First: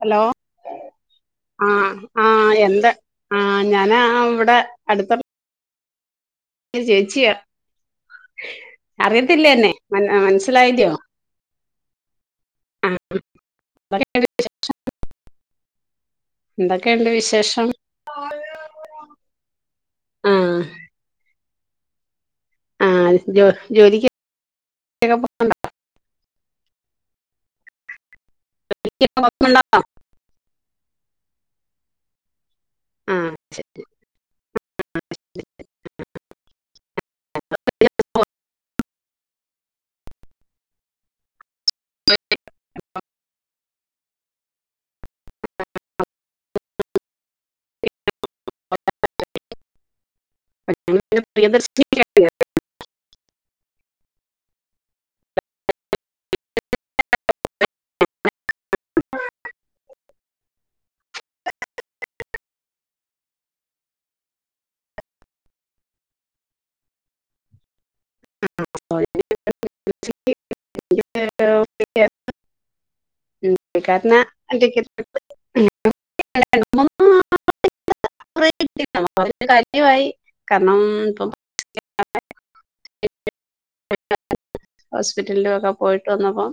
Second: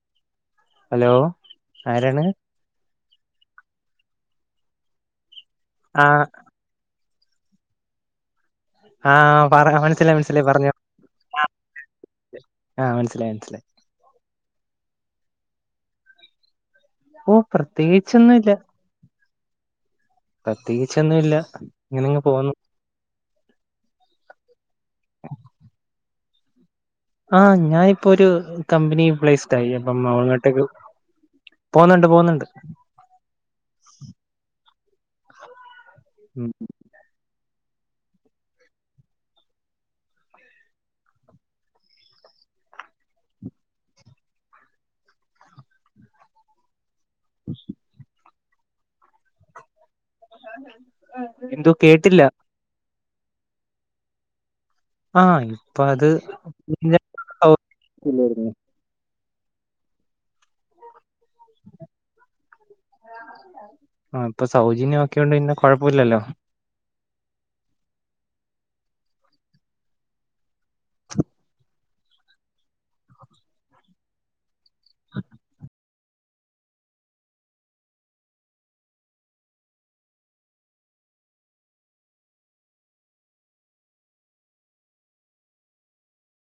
Hello hello ആ ആരാണ് ആ എന്താ ആ ഞാന് ആ ഇവിടെ അടുത്ത ആ ചേച്ചിയ ആഹ് അറിയത്തില്ലെ എന്നെ മനസ്സിലായില്ലയോ ആ മനസിലായി മനസിലായി എന്തൊക്കെയുണ്ട് എന്തൊക്കെയുണ്ട് ഓ വിശേഷം പ്രത്യേകിച്ചൊന്നു ഇല്ല ആഹ് പ്രത്യേകിച്ചൊന്നു ഇല്ല ഇങ്ങനെ അങ്ങ് പോവുന്നു ആ ജോലിക്ക് പോണ്ടെ ആഹ് ഞാന് ഇപ്പൊ ഒരു കമ്പനി പ്ലേസ്ഡ് ണ്ടോ ആയി അപ്പം അങ്ങോട്ടേക്ക് പോവുന്നുണ്ട് പോവുന്നുണ്ട് ആ ശരി ഉം ഉം [inaudible] ഞങ്ങള് എന്തോ പ്രിയദർശിനി കേട്ടില്ല കണ്ടിരുന്നു. ആഹ് ഇപ്പൊ അത് [unintelligible] ആ ഇപ്പൊ സൗജന്യം ഒക്കെയുണ്ട് പിന്നെ കൊഴപ്പുല്ലല്ലോ ആ [unintelligible] കാരണം [unintelligible] [unintelligible] [unintelligible] കാര്യമായി കാരണം ഇപ്പം [unintelligible] ഹോസ്പിറ്റലിലും ഒക്കെ പോയിട്ട് വന്നപ്പോ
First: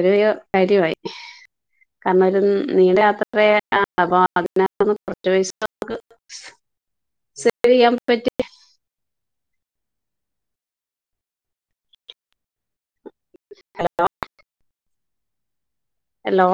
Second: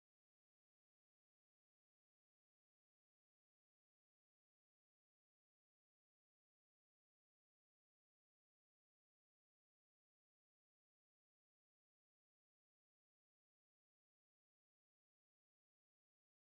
ഒരു കാര്യമായി കാരണം ഒരു നീണ്ട യാത്രയാ അപ്പൊ അതിന് കുറച്ച് പൈസക്ക്‌ സേവ് ചെയ്യാൻ പറ്റി ഹലോ ഹലോ